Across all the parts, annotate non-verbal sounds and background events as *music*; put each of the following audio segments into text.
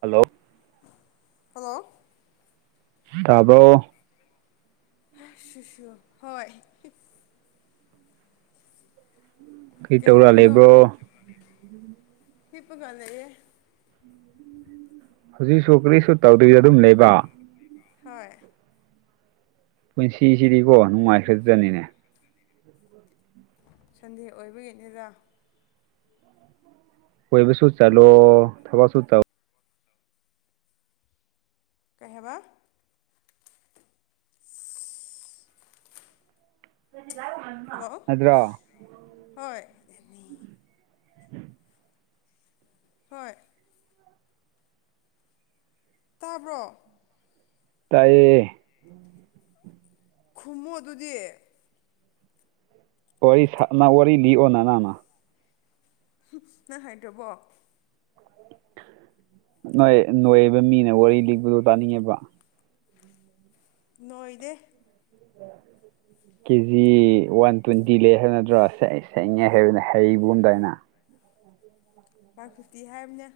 hello hello ꯇꯥꯕꯣ ꯑ ꯁ ꯍꯣꯏ ꯀꯔꯤ ꯇꯧꯔ ꯀꯖꯒꯅꯣ ꯂꯩꯕ꯭ꯔꯣ ꯍꯄꯒꯥꯟ ꯂꯩꯦ ꯍꯧꯖꯤꯛꯁꯨ ꯀꯔꯤꯁꯨ ꯇꯧꯗꯣꯏꯗ ꯑꯗꯨꯝ ꯂꯩꯕ ꯍꯣꯏ ꯄꯨꯟꯁꯤꯁꯤꯗꯤꯀꯣ ꯅꯨꯡꯉꯥꯏꯈ꯭ꯔꯗ꯭ꯔꯅꯤꯅꯦ ꯎ ꯎꯝ ꯁꯟꯗꯦ ꯑꯣꯏꯕꯒꯤꯅꯤꯗ ꯣꯏꯕ ꯁꯨ ꯆꯜꯂꯣ ꯊꯕꯁꯨ ꯆ ꯀꯍꯦꯕ *unintelligible* ꯌꯥ ꯍꯜꯂꯣ ꯍꯣꯏꯅꯤ ꯍꯣꯏ ꯇꯥꯕ꯭ꯔꯣ ꯇꯏꯌꯦꯦ ꯈꯃꯨ ꯑꯗꯨꯗꯤ ꯋꯥꯔꯤ ꯁꯅ ꯋꯥꯔꯤ ꯂꯤꯑꯣ ꯅꯅꯥꯅ ꯅꯪ ꯍꯥꯏꯗꯕꯣ ꯅꯣꯏ ꯅꯣꯏꯕ ꯃꯤꯅ ꯋꯥꯔꯤ ꯂꯤꯛꯄꯗꯣ ꯇꯥꯅꯤꯡꯉꯦꯕ ꯅꯣꯏꯗ ꯀꯦꯖꯤ ꯋꯥꯟ ꯇ꯭ꯋꯦꯟꯇꯤ ꯂꯩ ꯍꯥꯏꯕ ꯅꯠꯇ꯭ꯔꯣ ꯁꯛꯉ ꯍꯥꯏꯕꯅ ꯍꯩꯔꯤꯕ ꯑꯨꯝꯝꯗꯥꯏꯅ ꯋꯥꯟ ꯐꯤꯐꯇꯤ ꯍꯥꯏꯕꯅꯦ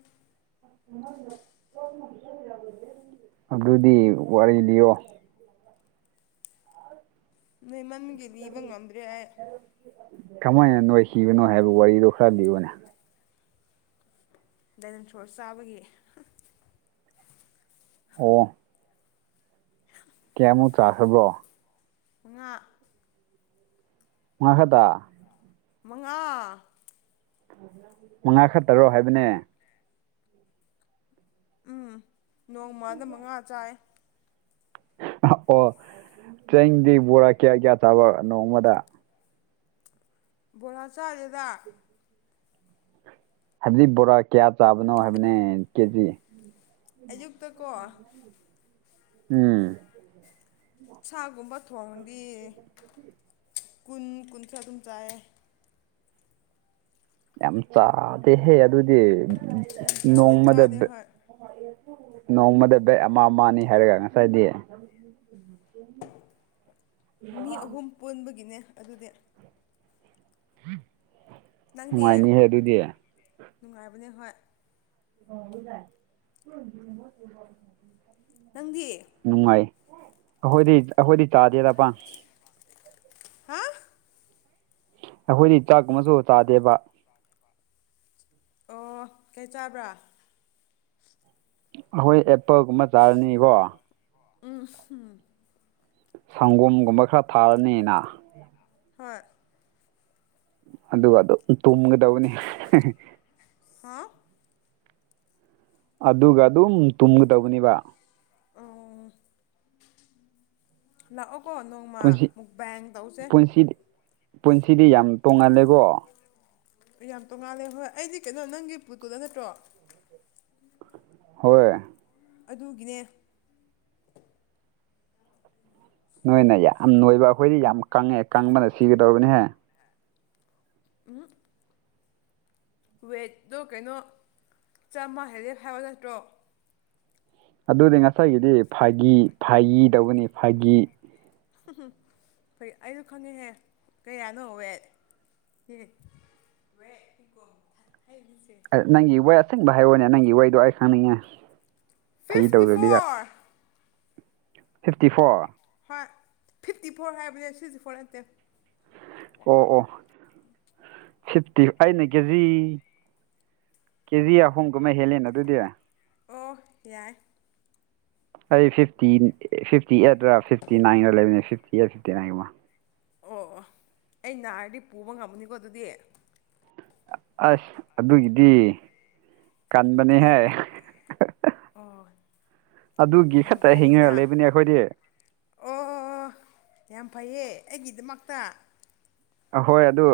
ꯑꯗꯨꯗꯤ ꯋꯥꯔꯤ ꯂꯤꯌꯣꯡ ꯅꯣꯏ ꯃꯒꯤ ꯂꯤꯅꯤꯕ ꯉꯝꯗ꯭ꯔꯦ ꯑꯩ ꯀꯃꯥꯏꯅ ꯅꯣꯏ ꯍꯈꯤꯕꯅꯣ ꯍꯥꯏꯕ ꯋꯥꯔꯤꯗꯣ ꯈꯔ ꯂꯤꯕꯅꯦ ꯗꯥꯏꯅꯦꯟ ꯐ꯭ꯂꯣꯔ ꯆꯥꯕꯒꯤ ꯑꯣ ꯀꯌꯥꯃꯨꯛ ꯆꯥꯈꯕ꯭ꯔꯣ ꯉꯥ ꯉꯉꯈꯗ ꯃꯉꯥ ꯃꯉꯥ ꯈ ꯇꯔꯣ ꯍꯥꯏꯕꯅꯦ ꯎꯝ ꯅꯣꯡꯃꯗ ꯃꯉꯥ ꯆꯥꯏ ꯑꯣ ꯆꯦꯡꯗꯤ ꯕꯣꯔꯥ ꯀꯌꯥ ꯀꯌꯥ ꯆꯥꯕ ꯅꯣꯡꯃꯗ ꯕꯣꯔꯥ ꯆꯥꯔꯤꯗ ꯍꯥꯏꯕꯗꯤ ꯕꯣꯔꯥ ꯀꯌꯥ ꯆꯥꯕꯅꯣ ꯍꯥꯏꯕꯅꯦ ꯀꯦꯖꯤ ꯑꯌꯨꯛꯇ ꯀꯣ ꯎꯝ ꯁꯥꯒꯨꯝꯕ ꯊꯣꯡꯗꯤ ꯀꯨꯟ ꯀꯨꯟꯁ ꯑꯗꯨꯝ ꯆꯥꯏꯑ ꯌꯥꯝ ꯆꯥꯗꯦꯍꯦ ꯑꯗꯨꯗꯤ ꯌꯨꯝ ꯆꯥꯗꯦ ꯅꯣꯡꯃꯗ ꯆꯥꯗꯦ ꯍꯣꯏ ꯅꯣꯡꯃꯗ ꯕꯦꯛ ꯑꯃ ꯑꯃꯅꯤ ꯍꯥꯏꯔꯒ ꯉꯁꯥꯏꯗꯤ ꯃꯤ ꯑꯍꯨꯝ ꯄꯨꯟꯕꯒꯤꯅꯦ ꯑꯗꯨꯗꯤ ꯅꯪꯗꯤ ꯅꯨꯡꯉꯥꯏꯅꯤꯍꯦ ꯑꯗꯨꯗꯤ ꯅꯨꯡꯉꯥꯏꯕꯅꯦ ꯍꯣꯏ ꯍꯗ ꯅꯪꯗꯤ ꯅꯨꯡꯉꯥꯏ ꯑꯩꯈꯣꯏꯗꯤ ꯑꯩꯈꯣꯏꯗꯤ ꯆꯥꯗꯦꯗ ꯄ ꯍꯥ ꯑꯩꯈꯣꯏꯗꯤ ꯆꯥꯛꯀꯨꯝꯕꯁꯨ ꯇꯥꯗꯦꯕ ꯑꯣ ꯀꯩ ꯆꯥꯕ꯭ꯔꯥ ꯑꯩꯈꯣꯏ ꯑꯦꯄꯜꯒꯨꯝꯕ ꯆꯥꯔꯅꯤꯀꯣ ꯎꯝ ꯎꯝ ꯁꯪꯒꯣꯝꯒꯨꯝꯕ ꯈꯔ ꯊꯥꯔꯅꯤꯅ ꯍꯣꯏ ꯑꯗꯨꯒ ꯑꯗꯨ ꯇꯨꯝꯒꯗꯕꯅꯤ ꯍꯥꯥ ꯑꯗꯨꯒ ꯑꯗꯨꯝ ꯇꯨꯝꯒꯗꯧꯕꯅꯦꯕ ꯎ ꯂꯥꯛꯑꯣ ꯀꯣ ꯅꯪ ꯄꯨꯟꯁꯤ ꯄꯨꯟꯁꯤꯗꯤ ꯄꯨꯟꯁꯤꯗꯤ ꯌꯥꯝ ꯇꯣꯡꯉꯜꯂꯦꯀꯣ ꯌꯥꯝ ꯇꯣꯡꯉꯥꯜꯂꯦ ꯍꯣꯏ ꯑꯩꯗꯤ ꯀꯩꯅꯣ ꯅꯪꯒꯤ ꯄꯨꯠꯇꯨꯗ ꯅꯠꯇ꯭ꯔꯣ ꯍꯣꯏ ꯑꯗꯨꯒꯤꯅꯦ ꯅꯣꯏ ꯅ ꯌꯥꯝ ꯅꯣꯏꯕ ꯑꯩꯈꯣꯏꯗꯤ ꯌꯥꯝ ꯀꯪꯉꯛꯦ ꯀꯪꯕꯅ ꯁꯤꯒꯗꯧꯔꯤꯕꯅꯤꯍꯦ ꯎ ꯋꯦꯠꯇꯣ ꯀꯩꯅꯣ ꯆꯥꯝꯃ ꯍꯥꯏꯔꯦꯞ ꯍꯥꯏꯕ ꯅꯠꯇ꯭ꯔꯣ ꯑꯗꯨꯗꯤ ꯉꯁꯥꯏꯒꯤꯗꯤ ꯐꯥꯒꯤ ꯐꯥꯒꯤ ꯇꯧꯕꯅꯤ ꯐꯥꯒꯤ ꯎ ꯐꯩ ꯑꯩꯁꯨꯣ ꯈꯪꯉꯦꯍꯦ ꯀꯌꯥꯅꯣ ꯍꯧꯋꯦ ꯀꯁꯦ ꯅꯪꯒꯤ ꯋꯥ ꯑꯁꯦꯡꯕ ꯍꯥꯏꯔꯣꯅꯦ ꯅꯪꯒꯤ ꯋꯥꯗꯣ ꯑꯩ ꯈꯪꯅꯤꯡꯉꯦ ꯐꯩ ꯐꯤꯐꯇꯤ ꯇꯧꯗꯕꯤꯗ ꯐꯣꯔ ꯐꯤꯞꯇꯤ ꯐꯣꯔ ꯍꯣꯏ ꯐꯤꯐꯇꯤ ꯐꯣꯔ ꯍꯥꯏꯕꯅꯦ ꯁꯤꯛꯁꯇꯤ ꯐꯣꯔ ꯅꯠꯇꯦ ꯑꯣ ꯑꯣ ꯁꯤꯐꯇꯤ ꯑꯩꯅ ꯀꯦꯖꯤ ꯀꯦꯖꯤ ꯑꯍꯨꯝꯒ ꯑꯃ ꯍꯦꯜꯂꯦꯅ ꯑꯗꯨꯗꯤ ꯑꯣ ꯌꯥꯏ ꯑꯩ ꯐꯤꯐꯇꯤ ꯐꯤꯐꯇꯤ ꯑꯦꯠꯠꯇ ꯐꯤꯐꯇꯤ ꯅꯥꯏꯟꯗ ꯂꯩꯕꯅꯦ ꯐꯤꯐꯇꯤ ꯑꯦꯠ ꯐꯤꯐꯇꯤ ꯅꯥꯏꯟꯒꯨꯝꯕ ꯑꯣ ꯑꯣ ꯑꯩ ꯅꯥꯔꯗꯤ ꯄꯨꯕ ꯉꯝꯃꯨꯅꯤꯀꯣ ꯑꯗꯨꯗꯤ ꯑꯁ ꯑꯗꯨꯒꯤꯗꯤ ꯀꯟꯕꯅꯦꯍ ꯑꯣ ꯑꯗꯨꯒꯤ ꯌꯥꯝ ꯈꯛꯇ ꯐꯩꯗꯅ ꯍꯤꯡꯉꯔꯒ ꯂꯩꯕꯅꯦ ꯑꯩꯈꯣꯏꯗꯤ ꯑꯣ ꯌꯥꯝ ꯐꯩꯌꯦ ꯑꯩꯒꯤꯗꯃꯛꯇ ꯑꯍꯣꯏ ꯑꯗꯨ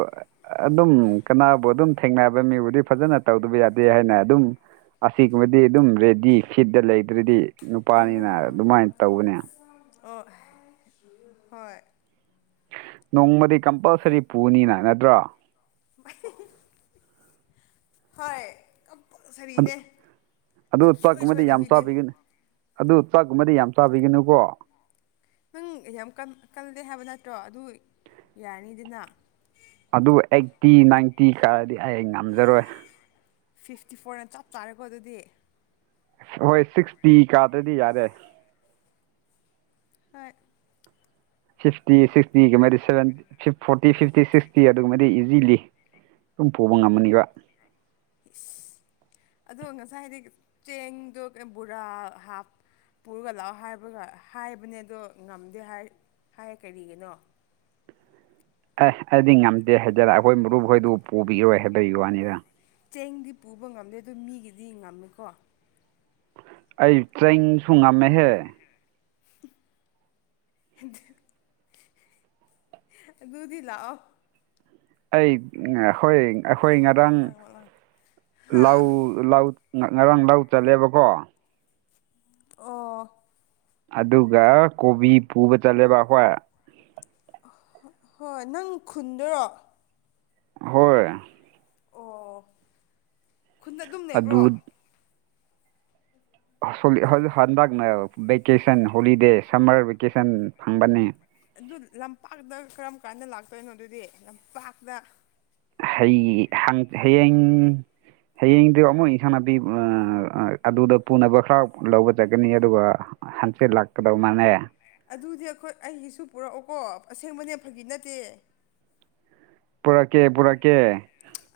ꯑꯗꯨꯝ ꯀꯅꯥꯕꯨ ꯑꯗꯨꯝ ꯊꯦꯡꯅꯕ ꯃꯤꯕꯨꯗꯤ ꯐꯖꯅ ꯇꯧꯗꯕ ꯌꯥꯗꯦ ꯍꯥꯏꯅ ꯑꯗꯨꯝ ꯑꯁꯤꯒꯨꯝꯕꯗꯤ ꯑꯗꯨꯝ ꯔꯦꯗꯤ ꯐꯤꯠꯇ ꯂꯩꯗ꯭ꯔꯗꯤ ꯑꯣ ꯅꯨꯄꯥꯅꯤꯅ ꯑꯗꯨꯃꯥꯏꯅ ꯇꯧꯕꯅꯦ ꯑꯣ ꯍꯣꯏ ꯅꯣꯡꯃꯗꯤ ꯀꯝꯄꯜꯁꯔꯤ ꯄꯨꯅꯤꯅ ꯅꯗ꯭ꯔꯣ ꯚꯏ ꯍꯣꯏ ꯑꯗꯨ ꯀꯝꯄꯜꯁꯔꯤꯅꯦ ꯑꯗꯨ ꯁꯨꯡꯁꯣꯏ ꯆꯥꯛꯀꯨꯝꯕꯗꯤ ꯌꯥꯝ ꯁꯣꯏꯗꯕꯤ ꯗꯦꯠ ꯆꯥꯕꯤꯒꯅꯨ ꯑꯗꯨ ꯆꯥꯛꯒꯨꯝꯕꯗꯤ ꯌꯥꯝ ꯆꯥꯕꯤꯒꯅꯨꯀꯣ ꯅꯪ ꯌꯥꯝ ꯀꯟ ꯀꯜꯂꯦ ꯍꯥꯏꯕ ꯅꯠꯇ꯭ꯔꯣ ꯑꯗꯨ ꯌꯥꯔꯅꯤꯗꯅ ꯑꯗꯨ ꯑꯩꯠꯇꯤ ꯅꯥꯏꯟꯇꯤ ꯀꯥꯔꯗꯤ ꯑꯩ ꯉꯝꯖꯔꯣꯏ ꯐꯤꯐꯇꯤ ꯐꯣꯔꯅ ꯆꯞ ꯆꯥꯔꯦꯀꯣ ꯑꯗꯨꯗꯤ ꯍꯣꯏ ꯁꯤꯛꯁꯇꯤ ꯀꯥꯗ꯭ꯔꯗꯤ ꯌꯥꯔꯦ ꯍꯣꯏ ꯐꯤꯐꯇꯤ ꯁꯤꯛꯁꯇꯤꯒꯤꯃꯗꯤ seven fifth forty fifty sixty ꯑꯗꯨꯒꯨꯝꯕꯗꯤ ꯏꯖꯤꯂꯤ ꯗꯨꯝ ꯄꯨꯕ ꯉꯝꯃꯅꯤꯕ ꯏꯁ ꯑꯗꯣ ꯉꯁꯥꯏ ꯍꯥꯏꯗꯤ ꯆꯦꯡꯗꯣ ꯕꯣꯔꯥ ꯍꯥꯞ ꯄꯨꯔꯒ ꯂꯥꯛꯑꯣ ꯍꯥꯏꯕꯒ ꯍꯥꯏꯕꯅꯦ ꯑꯗꯣ ꯉꯝꯗꯦ ꯍꯥꯏ ꯍꯥꯏ ꯀꯔꯤꯒꯤꯅꯣ ꯑꯦ ꯑꯩꯗꯤ ꯉꯝꯗꯦ ꯍꯥꯏꯖꯔ ꯑꯩꯈꯣꯏ ꯃꯔꯨꯞꯈꯣꯏꯗꯨ ꯄꯨꯕꯤꯔꯣꯏ ꯍꯥꯏꯕꯒꯤ ꯋꯥꯅꯤꯗ ꯆꯦꯡꯗꯤ ꯄꯨꯕ ꯉꯝꯗꯦ ꯑꯗꯨꯗꯣ ꯃꯤꯒꯤꯗꯤ ꯉꯝꯃꯦꯀꯣ ꯑꯩ ꯇ꯭ꯔꯦꯡꯁꯨ ꯉꯝꯃꯦꯍꯦ ꯍꯤꯟꯗꯤ ꯑꯗꯨꯗꯤ ꯂꯥꯛꯑꯣ ꯑꯩ ꯍꯣꯏ ꯑꯩꯈꯣꯏ ꯉꯔꯥꯡ ꯍꯥꯥ ꯂꯥꯎ ꯂꯧ ꯉꯔꯥꯡ ꯂꯧ ꯆꯜꯂꯦꯕꯀꯣ ꯑꯣ ꯑꯗꯨꯒ ꯀꯣꯕꯤ ꯄꯨꯕ ꯆꯠꯂꯦꯕ ꯑꯩꯈꯣꯏ ꯍꯣꯏ ꯅꯪ ꯈꯨꯟꯗꯔꯣ ꯍꯣꯏ ꯑꯣ ꯈꯨꯟꯗ ꯑꯗꯨꯝ ꯂꯩꯕ꯭ꯔꯣ ꯑꯗꯨ ꯑꯁ ꯍꯣꯂꯤ ꯍꯜ ꯍꯟꯗꯛꯅ ꯚꯦꯀꯦꯁꯟ ꯍꯣꯂꯤꯗꯦ ꯁꯝꯃꯔ ꯚꯦꯀꯦꯁꯟ ꯐꯪꯕꯅꯦ ꯑꯗꯨ ꯂꯝꯄꯥꯛꯇ ꯀꯔꯝ ꯀꯥꯟꯗ ꯂꯥꯛꯇꯣꯏꯅꯣ ꯑꯗꯨꯗꯤ ꯂꯝꯄꯥꯛꯇ ꯍꯩ ꯍꯪ ꯍꯌꯦꯡ ꯍꯌꯦꯡꯗꯨ ꯑꯃꯨꯛ ꯏꯟꯁꯥꯡ ꯅꯥꯄꯤ ꯑ ꯑꯗꯨꯗ ꯄꯨꯅꯕ ꯈꯔ ꯂꯧꯕ ꯆꯠꯀꯅꯤ ꯑꯗꯨꯒ ꯍꯪꯆꯤꯠ ꯂꯥꯛꯀꯗꯧ ꯃꯥꯅꯦ ꯑꯗꯨꯗꯤ ꯑꯩꯈꯣꯏ ꯑꯩꯒꯤꯁꯨ ꯄꯨꯔꯛꯑꯣꯀꯣ ꯑꯁꯦꯡꯕꯅꯦ ꯐꯒꯤ ꯅꯠꯇꯦ ꯄꯨꯔꯛꯀꯦ ꯄꯨꯔꯛꯀꯦ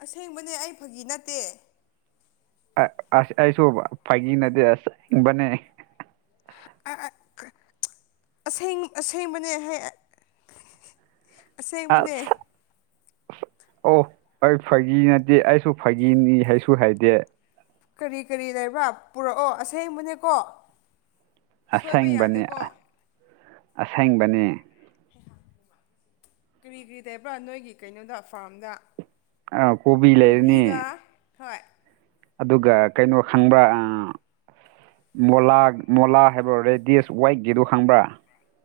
ꯑꯁꯦꯡꯕꯅꯦ ꯑꯩ ꯐꯥꯒꯤ ꯅꯠꯇꯦ ꯑ ꯑꯁ ꯑꯩꯁꯨꯕ ꯐꯥꯒꯤ ꯅꯠꯗꯦ ꯑꯁꯦꯡꯕꯅꯦ ꯑ ꯑ ꯑꯁꯦꯡ ꯑꯁꯦꯡꯕꯅꯦ ꯍꯥꯏ ꯑꯁ ꯑꯁꯦꯡꯕꯅꯦ ꯑꯣ ꯑꯩ ꯐꯥꯒꯤ ꯅꯠꯇꯦ ꯑꯩꯁꯨ ꯐꯥꯒꯤꯅꯤ ꯍꯥꯏꯁꯨ ꯍꯥꯏꯗꯦ ꯀꯔꯤ ꯀꯔꯤ ꯂꯩꯕ꯭ꯔꯥ ꯄꯨꯔꯛꯑꯣ ꯑꯁꯦꯡꯕꯅꯦꯀꯣ ꯁꯣꯏꯕ ꯌꯥꯗꯦꯀꯣ ꯑꯁꯦꯡꯕꯅꯦ ꯀꯔꯤ ꯀꯔꯤ ꯇꯩꯕ꯭ꯔꯥ ꯅꯣꯏꯒꯤ ꯀꯩꯅꯣꯗ ꯐꯥꯔꯝꯗ ꯀꯣꯕꯤ ꯂꯩꯔꯅꯤ ꯀꯣꯕꯤꯒ ꯐꯣꯏ ꯑꯗꯨꯒ ꯀꯩꯅꯣ ꯈꯪꯕ꯭ꯔ ꯑꯥ ꯃꯣꯂꯥ ꯃꯣꯂꯥ ꯍꯥꯏꯕ ꯔꯦꯗꯤꯁ ꯋꯥꯏꯠꯀꯤꯗꯨ ꯈꯪꯕ꯭ꯔꯥ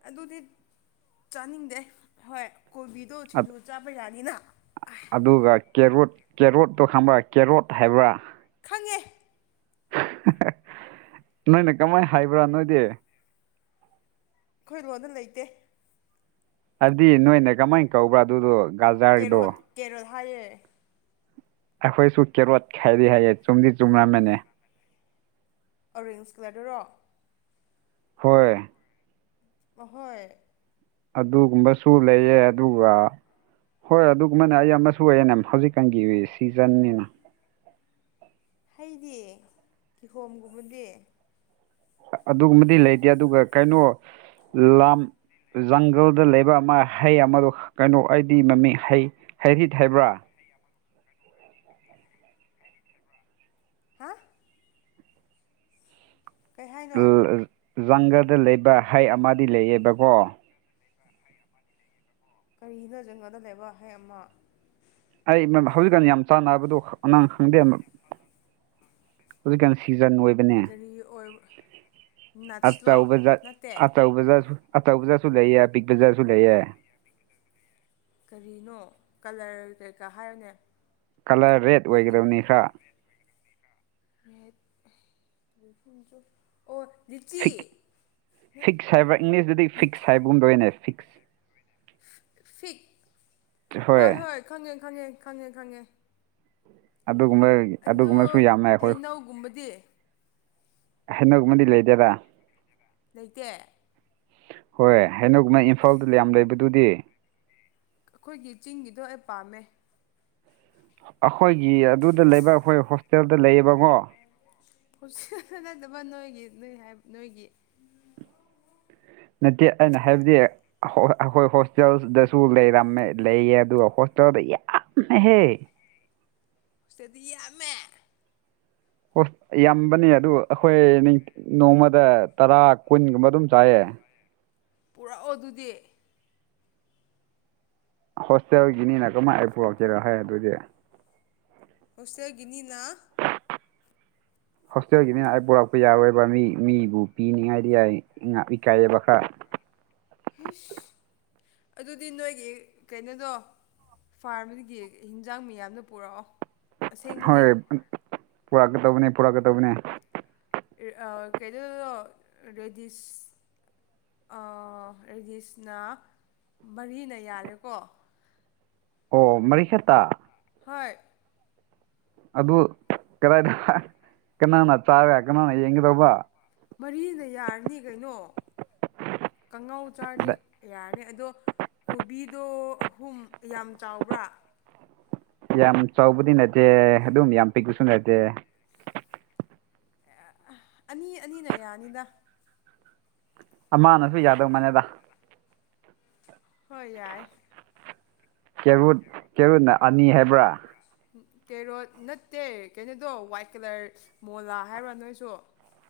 ꯑꯗꯨꯗꯤ ꯆꯥꯅꯤꯡꯗꯦ ꯍꯣꯏ ꯀꯣꯕꯤꯗꯣ ꯁꯤꯡꯖꯨ ꯆꯥꯕ ꯌꯥꯅꯤꯅ ꯑꯥꯏ, ꯑꯗꯨꯒ ꯀꯦꯔꯣꯠ ꯀꯦꯔꯣꯠꯇꯣ ꯈꯪꯕ꯭ꯔ ꯀꯦꯔꯣꯠ ꯍꯥꯏꯕ꯭ꯔ ꯈꯪꯉꯦ ꯑꯩꯈꯣꯏ ꯅꯣꯏꯅ ꯀꯃꯥꯏ ꯍꯥꯏꯕ꯭ꯔ ꯅꯣꯏꯗꯤ ꯑꯩꯈꯣꯏ ꯂꯣꯟꯗ ꯂꯩꯇꯦ ꯍꯥꯏꯕꯗꯤ ꯅꯣꯏꯅ ꯀꯃꯥꯏ ꯀꯧꯕ꯭ꯔꯥ ꯑꯗꯨꯗꯣ ꯒꯥꯖꯥꯔꯗꯣ ꯀꯦꯔꯣꯠ ꯀꯦꯔꯣꯠ ꯍꯥꯏꯌꯦ ꯑꯩꯈꯣꯏꯁꯨ ꯀꯦꯔꯣꯠ ꯈꯥꯏꯔꯤ ꯍꯥꯏꯌꯦ ꯆꯨꯝꯗꯤ ꯆꯨꯝꯂꯝꯝꯃꯅꯤ ꯑꯣꯔꯦꯟꯖ ꯀꯂꯔꯗꯔꯣ ꯍꯣꯏ ꯑꯍꯣꯏ ꯑꯗꯨꯒꯨꯝꯕꯁꯨ ꯂꯩꯌꯦ ꯑꯗꯨꯒ ꯍꯣꯏ ꯑꯗꯨꯒꯨꯝꯕꯅꯦ ꯑꯩ ꯑꯃꯁꯨ ꯑꯣꯏꯌꯦꯅꯦ ꯍꯧꯖꯤꯛꯀꯥꯟꯒꯤ ꯁꯤ ꯆꯟꯅꯤꯅ ꯍꯩꯗꯤ ꯀꯤꯍꯣꯝꯒꯨꯝꯕꯗꯤ ꯑꯗꯨꯒꯨꯝꯕꯗꯤ ꯂꯩꯇꯦ ꯑꯗꯨꯒ ꯀꯩꯅꯣ ꯂꯝ ꯖꯪꯒꯜꯗ ꯂꯩꯕ ꯑꯃ ꯍꯩ ꯑꯃꯗꯣ ꯀꯩꯅꯣ ꯑꯩꯗꯤ ꯃꯃꯤꯡ ꯍꯩ ꯍꯩꯔꯤꯠ ꯍꯥꯏꯕ꯭ꯔꯥ ꯍꯥꯥ ꯀꯩ ꯍꯥꯏꯅꯣ ꯖꯪꯒꯔꯗ ꯂꯩꯕ ꯍꯩ ꯑꯃꯗꯤ ꯂꯩꯌꯦꯕꯀꯣ ꯀꯔꯤꯅꯣ ꯖꯪꯒꯟꯗ ꯂꯩꯕ ꯍꯩ ꯑꯃ ꯑꯩ ꯍꯧꯖꯤꯛꯀꯥꯟ ꯌꯥꯝ ꯆꯥꯟꯅꯕꯗꯨ ꯅꯪ ꯈꯪꯗꯦ ꯍꯨꯖꯤꯛꯀꯥꯟ ꯁꯤꯖꯟ ꯑꯣꯏ ꯄꯅꯦ ꯀꯔꯤ ꯑꯣꯏ ꯅꯠꯁꯂꯣ ꯑꯆꯧꯕꯖꯥꯠ ꯅꯠꯇꯦ ꯑꯆꯧꯕꯖꯥꯠꯁꯨ ꯑꯆꯧꯕ ꯖꯥꯠꯁꯨ ꯂꯩꯌꯦ ꯑꯄꯤꯛꯄ ꯖꯥꯠꯁꯨ ꯂꯩꯌꯦ ꯀꯔꯤꯅꯣ ꯀꯂꯔ ꯀꯩꯀꯥ ꯍꯥꯏꯌꯣꯅꯦ ꯀꯂꯔ ꯔꯦꯠ ꯑꯣꯏꯒꯗꯕꯅꯤ ꯈꯔ *unintelligible* ꯑꯣ ꯂꯤꯆꯤ ꯐꯤꯛ ꯐꯤꯛꯁ ꯍꯥꯏꯕ꯭ꯔꯥ ꯏꯪꯂꯤꯁꯇꯗꯤ ꯐꯤꯛꯁ ꯍꯥꯏꯕꯒꯨꯝꯗꯣꯏꯅꯦ ꯐꯤꯛꯁ ꯐꯤꯛ ꯍꯣꯏ ꯍꯣꯏ ꯈꯪꯉꯦ ꯈꯪꯉꯦ ꯈꯪꯉꯦ ꯈꯪꯉꯦ ꯑꯗꯨꯒꯨꯝꯕꯩ ꯑꯗꯨ ꯍꯩꯅꯧꯒꯨꯝꯕꯗꯤ ꯍꯗꯣꯛꯃꯗꯤ ꯂꯩꯗꯦꯔꯥ ꯂꯩꯇꯦ ꯍꯣꯏ ꯍꯗꯣꯛ ꯅꯪ ꯏꯝꯐꯥꯜꯗ ꯌꯥꯝ ꯂꯩꯕꯗꯨꯗꯤ ꯑꯩꯈꯣꯏꯒꯤ ꯆꯤꯡꯒꯤꯗꯣ ꯑꯩ ꯄꯥꯝꯃꯦ ꯑꯩꯈꯣꯏꯒꯤ ꯑꯗꯨꯗ ꯂꯩꯕ ꯑꯩꯈꯣꯏ ꯍꯣꯁꯇꯦꯜꯗ ꯂꯩꯌꯦꯕꯀꯣ ꯄꯨꯁꯤ ꯅꯠꯇꯕ ꯅꯣꯏꯒꯤ ꯅꯣꯏ ꯅꯣꯏꯒꯤ ꯅꯠꯇꯦ ꯑꯩꯅ ꯍꯥꯏꯕꯗꯤ ꯑꯩꯈꯣꯏ ꯍꯣꯁꯇꯦꯜꯗꯁꯨ ꯂꯩꯔꯝꯃꯦ ꯂꯩꯌꯦ ꯑꯗꯨꯒ ꯍꯣꯁꯇꯦꯜꯗ ꯌꯥꯝꯅꯍꯦꯛ ꯏꯁꯇꯗꯤ ꯑꯃ ꯍ ꯌꯥꯝꯕꯅꯦ ꯑꯗꯨ ꯑꯩꯈꯣꯏ ꯅꯣꯡꯃꯗ ꯇꯔꯥ ꯀꯨꯟꯒꯨꯝꯕ ꯑꯗꯨꯝ ꯆꯥꯏꯌꯦ ꯄꯨꯔꯛꯑꯣ ꯑꯗꯨꯗꯤ ꯍꯣꯁꯇꯦꯜꯒꯤꯅꯤꯅ ꯀꯃꯥꯏꯅ ꯄꯨꯔꯛꯀꯦꯔꯣ ꯍꯥꯏ ꯑꯗꯨꯗꯤ ꯍꯣꯁꯇꯦꯜꯒꯤꯅꯤꯅ ꯍꯣꯁꯇꯦꯜꯒꯤ ꯃꯤꯅ ꯄꯨꯣꯔꯛꯄ ꯌꯥꯔꯣꯏꯕ ꯃꯤ ꯃꯤꯕꯨ ꯄꯤꯅꯤꯡꯉꯥꯏꯗꯤ ꯌꯥꯏ ꯏꯀꯥꯏꯑꯕ ꯈꯔ ꯍꯁ ꯑꯗꯨꯗꯤ ꯅꯣꯏꯒꯤ ꯀꯩꯅꯣꯗꯣ ꯐꯥꯔꯝꯗꯒꯤ ꯍꯤꯟꯖꯥꯡ ꯃꯤꯌꯥꯝꯅ ꯄꯨꯔꯛꯑꯣ ꯑꯁꯦꯡꯕꯅꯦ ꯍꯣꯏ ꯄꯨꯔꯛꯀꯗꯧꯕꯅꯤ ꯄꯨꯔꯛꯀꯗꯧꯕꯅꯦ ꯀꯩꯩꯅꯣ ꯔꯦꯗꯤꯁ ꯔꯦꯗꯤꯁꯅ ꯃꯔꯤꯅ ꯌꯥꯔꯦꯀꯣ ꯑꯣ ꯃꯔꯤꯈꯠꯇ ꯍꯣꯏ ꯑꯗꯨ ꯀꯗꯥꯏꯗ ꯀꯅꯥꯅ ꯆꯥꯔ ꯀꯅꯥꯅ ꯌꯦꯡꯒꯗꯧꯕ ꯃꯔꯤꯅ ꯌꯥꯔꯅꯤ ꯀꯩꯅꯣ ꯀꯥꯡꯉꯥꯎ ꯆꯥꯔꯗꯤ ꯌꯥꯔꯅꯤ ꯑꯗꯣ ꯀꯣꯕꯤꯗꯣ ꯑꯍꯨꯝ ꯌꯥꯝ ꯆꯥꯎꯕ꯭ꯔꯥ ꯌꯥꯝ ꯆꯥꯎꯕꯗꯤ ꯅꯠꯇꯦ ꯑꯗꯨꯝ ꯌꯥꯝ ꯄꯤꯛꯄꯁꯨ ꯅꯠꯇꯦ ꯑꯅꯤ ꯑꯅꯤꯅ ꯌꯥꯅꯤꯗ ꯑꯃꯅꯁꯨ ꯌꯥꯗꯧ ꯃꯅꯦꯗ ꯍꯣꯏ ꯌꯥꯏ ꯀꯦꯔꯨꯠ ꯀꯦꯔꯨꯠꯅ ꯑꯅꯤ ꯍꯥꯏꯕ꯭ꯔꯥ ꯀꯦꯔꯣꯠ ꯅꯠꯇꯦ ꯀꯩꯅꯣꯗꯣ ꯋꯥꯏꯠ ꯀꯂꯔ ꯃꯣꯂꯥ ꯍꯥꯏꯕ꯭ꯔꯥ ꯅꯣꯏꯁꯨ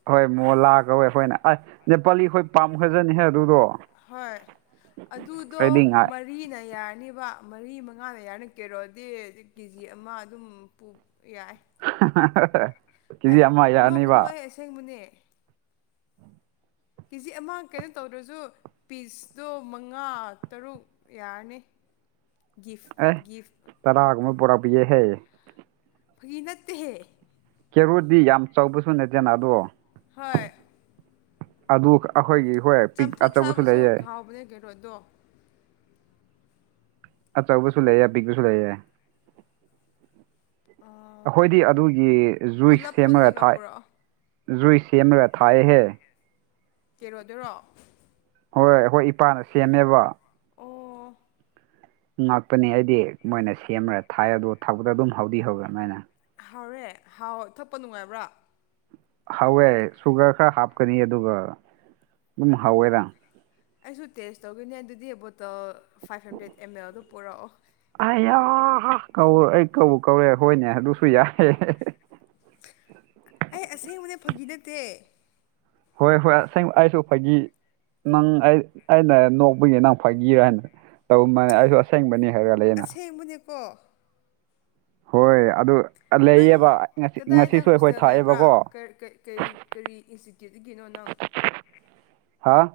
ꯍꯣꯏ ꯃꯣꯂꯥ ꯀꯧꯋꯦ ꯑꯩꯈꯣꯏꯅ ꯑꯁ ꯅꯦꯄꯥꯂꯤ ꯑꯩꯈꯣꯏ ꯄꯥꯝꯈ꯭ꯔꯖꯅꯤꯍꯦ ꯑꯗꯨꯗꯣ ꯍꯣꯏ ꯑꯗꯨꯗꯣ ꯑꯩꯗꯤ ꯉꯥꯏ ꯃꯔꯤꯅ ꯌꯥꯔꯅꯤꯕ ꯃꯔꯤ ꯃꯉꯥꯅ ꯌꯥꯔꯅꯤ ꯀꯦꯔꯣꯗꯤ ꯀꯦꯖꯤ ꯑꯃ ꯑꯗꯨꯝ ꯌꯥꯏ ꯀꯦꯖꯤ ꯑꯦ ꯑꯃ ꯌꯥꯅꯤꯕ ꯅꯣꯛꯀꯅꯨ ꯑꯩ ꯑꯁꯦꯡꯕꯅꯦ ꯀꯦ ꯖꯤ ꯑꯃ ꯀꯩꯅꯣ ꯇꯧꯗ꯭ꯔꯁꯨ ꯄꯤꯁꯇꯣ ꯃꯉꯥ ꯇꯔꯨꯛ ꯌꯥꯔꯅꯤ ꯒꯤꯐ ꯒꯤꯐ ꯇꯔꯥꯥ ꯒꯨꯝꯕ ꯄꯨꯔꯛꯕꯤꯒꯦꯍꯦ ꯐꯥꯒꯤ ꯅꯠꯇꯦꯍꯦ ꯀꯦꯔꯣꯗꯤ ꯌꯥꯝ ꯆꯥꯎꯕꯁꯨ ꯅꯠꯇꯦꯅ ꯑꯗꯣ ꯍꯣꯏ ꯑꯗꯨ ꯑꯩꯈꯣꯏꯒꯤ ꯍꯣꯏ ꯄꯤꯛ ꯆꯝꯐꯨꯠ ꯑꯆꯧꯕꯁꯨ ꯁꯥꯕꯁꯨ ꯂꯩꯌꯦ ꯈꯥꯎꯕꯅꯦ ꯀꯦꯔꯣꯠꯗꯣ ꯑꯆꯧꯕꯁꯨ ꯂꯩꯌꯦ ꯑꯄꯤꯛꯕꯁꯨ ꯂꯩꯌꯦ ꯑꯩꯈꯣꯏꯗꯤ ꯑꯗꯨꯒꯤ ꯖꯨꯏꯁ ꯄꯨꯜꯂꯞ ꯁꯦꯝꯃꯒ ꯄꯨꯜꯂꯒ ꯊꯥꯏ ꯄꯨꯔꯛꯑꯣ ꯖꯨꯏꯁ ꯁꯦꯝꯃꯒ ꯊꯥꯏꯍꯦ ꯀꯦꯔꯣꯠꯗꯨꯔꯣ ꯍꯣꯏ ꯈꯣꯏ ꯏꯄꯥꯅ ꯁꯦꯝꯃꯦꯕ ꯑꯣ ꯉꯥꯛꯄꯅꯤ ꯑꯩꯗꯤ ꯃꯣꯏꯅ ꯁꯦꯝꯃꯔ ꯊꯥꯏ ꯑꯗꯨ ꯊꯥꯛꯕꯇ ꯑꯗꯨꯝ ꯍꯥꯎꯗꯤ ꯍꯧꯋꯦ ꯑꯗꯨ ꯃꯥꯏꯅ ꯍꯥꯎꯔꯦ ꯍꯥꯎ ꯊꯛꯄ ꯅꯨꯡꯉꯥꯏꯕ꯭ꯔꯥ ꯍꯧꯋꯦ ꯁꯨꯒꯔ ꯈꯔ ꯍꯥꯞꯀꯅꯤ ꯑꯗꯨꯒ ꯑꯗꯨꯝ ꯍꯧꯋꯦꯗ ꯑꯩꯁꯨ ꯇꯦꯁ ꯇꯧꯗꯣꯏꯅꯦ ꯑꯗꯨꯗꯤ ꯕꯣꯇꯜ ꯐꯥꯏꯚ ꯍꯟꯗ꯭ꯔꯦꯗ ꯑꯦꯝ ꯑꯦꯜꯗ ꯄꯨꯔꯛꯑꯣ ꯑꯩꯌꯥ ꯀꯧ ꯑꯩ ꯀꯧꯕꯎ ꯀꯧꯔꯦ ꯍꯣꯏꯅꯦ ꯑꯗꯨꯁꯨ ꯌꯥꯏ ꯑꯩ ꯑꯁꯦꯡꯕꯅꯦ ꯐꯥꯒꯤ ꯅꯠꯇꯦ ꯍꯣꯏ ꯍꯣꯏ ꯑꯁꯦꯡ ꯑꯩꯁꯨ ꯐꯥꯒꯤ ꯅꯪ ꯑꯩ ꯑꯩꯅ ꯅꯣꯛꯄꯒꯤ ꯅꯪ ꯐꯥꯒꯤꯔ ꯍꯥꯏꯅ ꯇꯧꯃꯥꯜꯕꯅꯤ ꯑꯩꯁꯨ ꯑꯁꯦꯡꯕꯅꯤ ꯍꯥꯏꯔ ꯂꯩꯌꯦꯅ ꯑꯁꯦꯡꯕꯅꯦꯀꯣ ꯍꯣꯏ ꯑꯗꯨ ꯅꯪ ꯂꯩꯌꯦꯕ ꯉꯁꯤ ꯀꯗꯥꯏꯗ ꯉꯁꯤꯁꯨ ꯑꯩꯈꯣꯏ ꯍꯣꯁꯇꯦꯜ ꯂꯩꯕ꯭ꯔꯥ ꯊꯥꯛꯑꯦꯕꯀꯣ ꯀꯔꯤ ꯀꯔꯤ ꯏꯟꯁꯇꯤꯇ꯭ꯌꯨꯠꯒꯤꯅꯣ ꯅꯪ ꯍꯥꯥ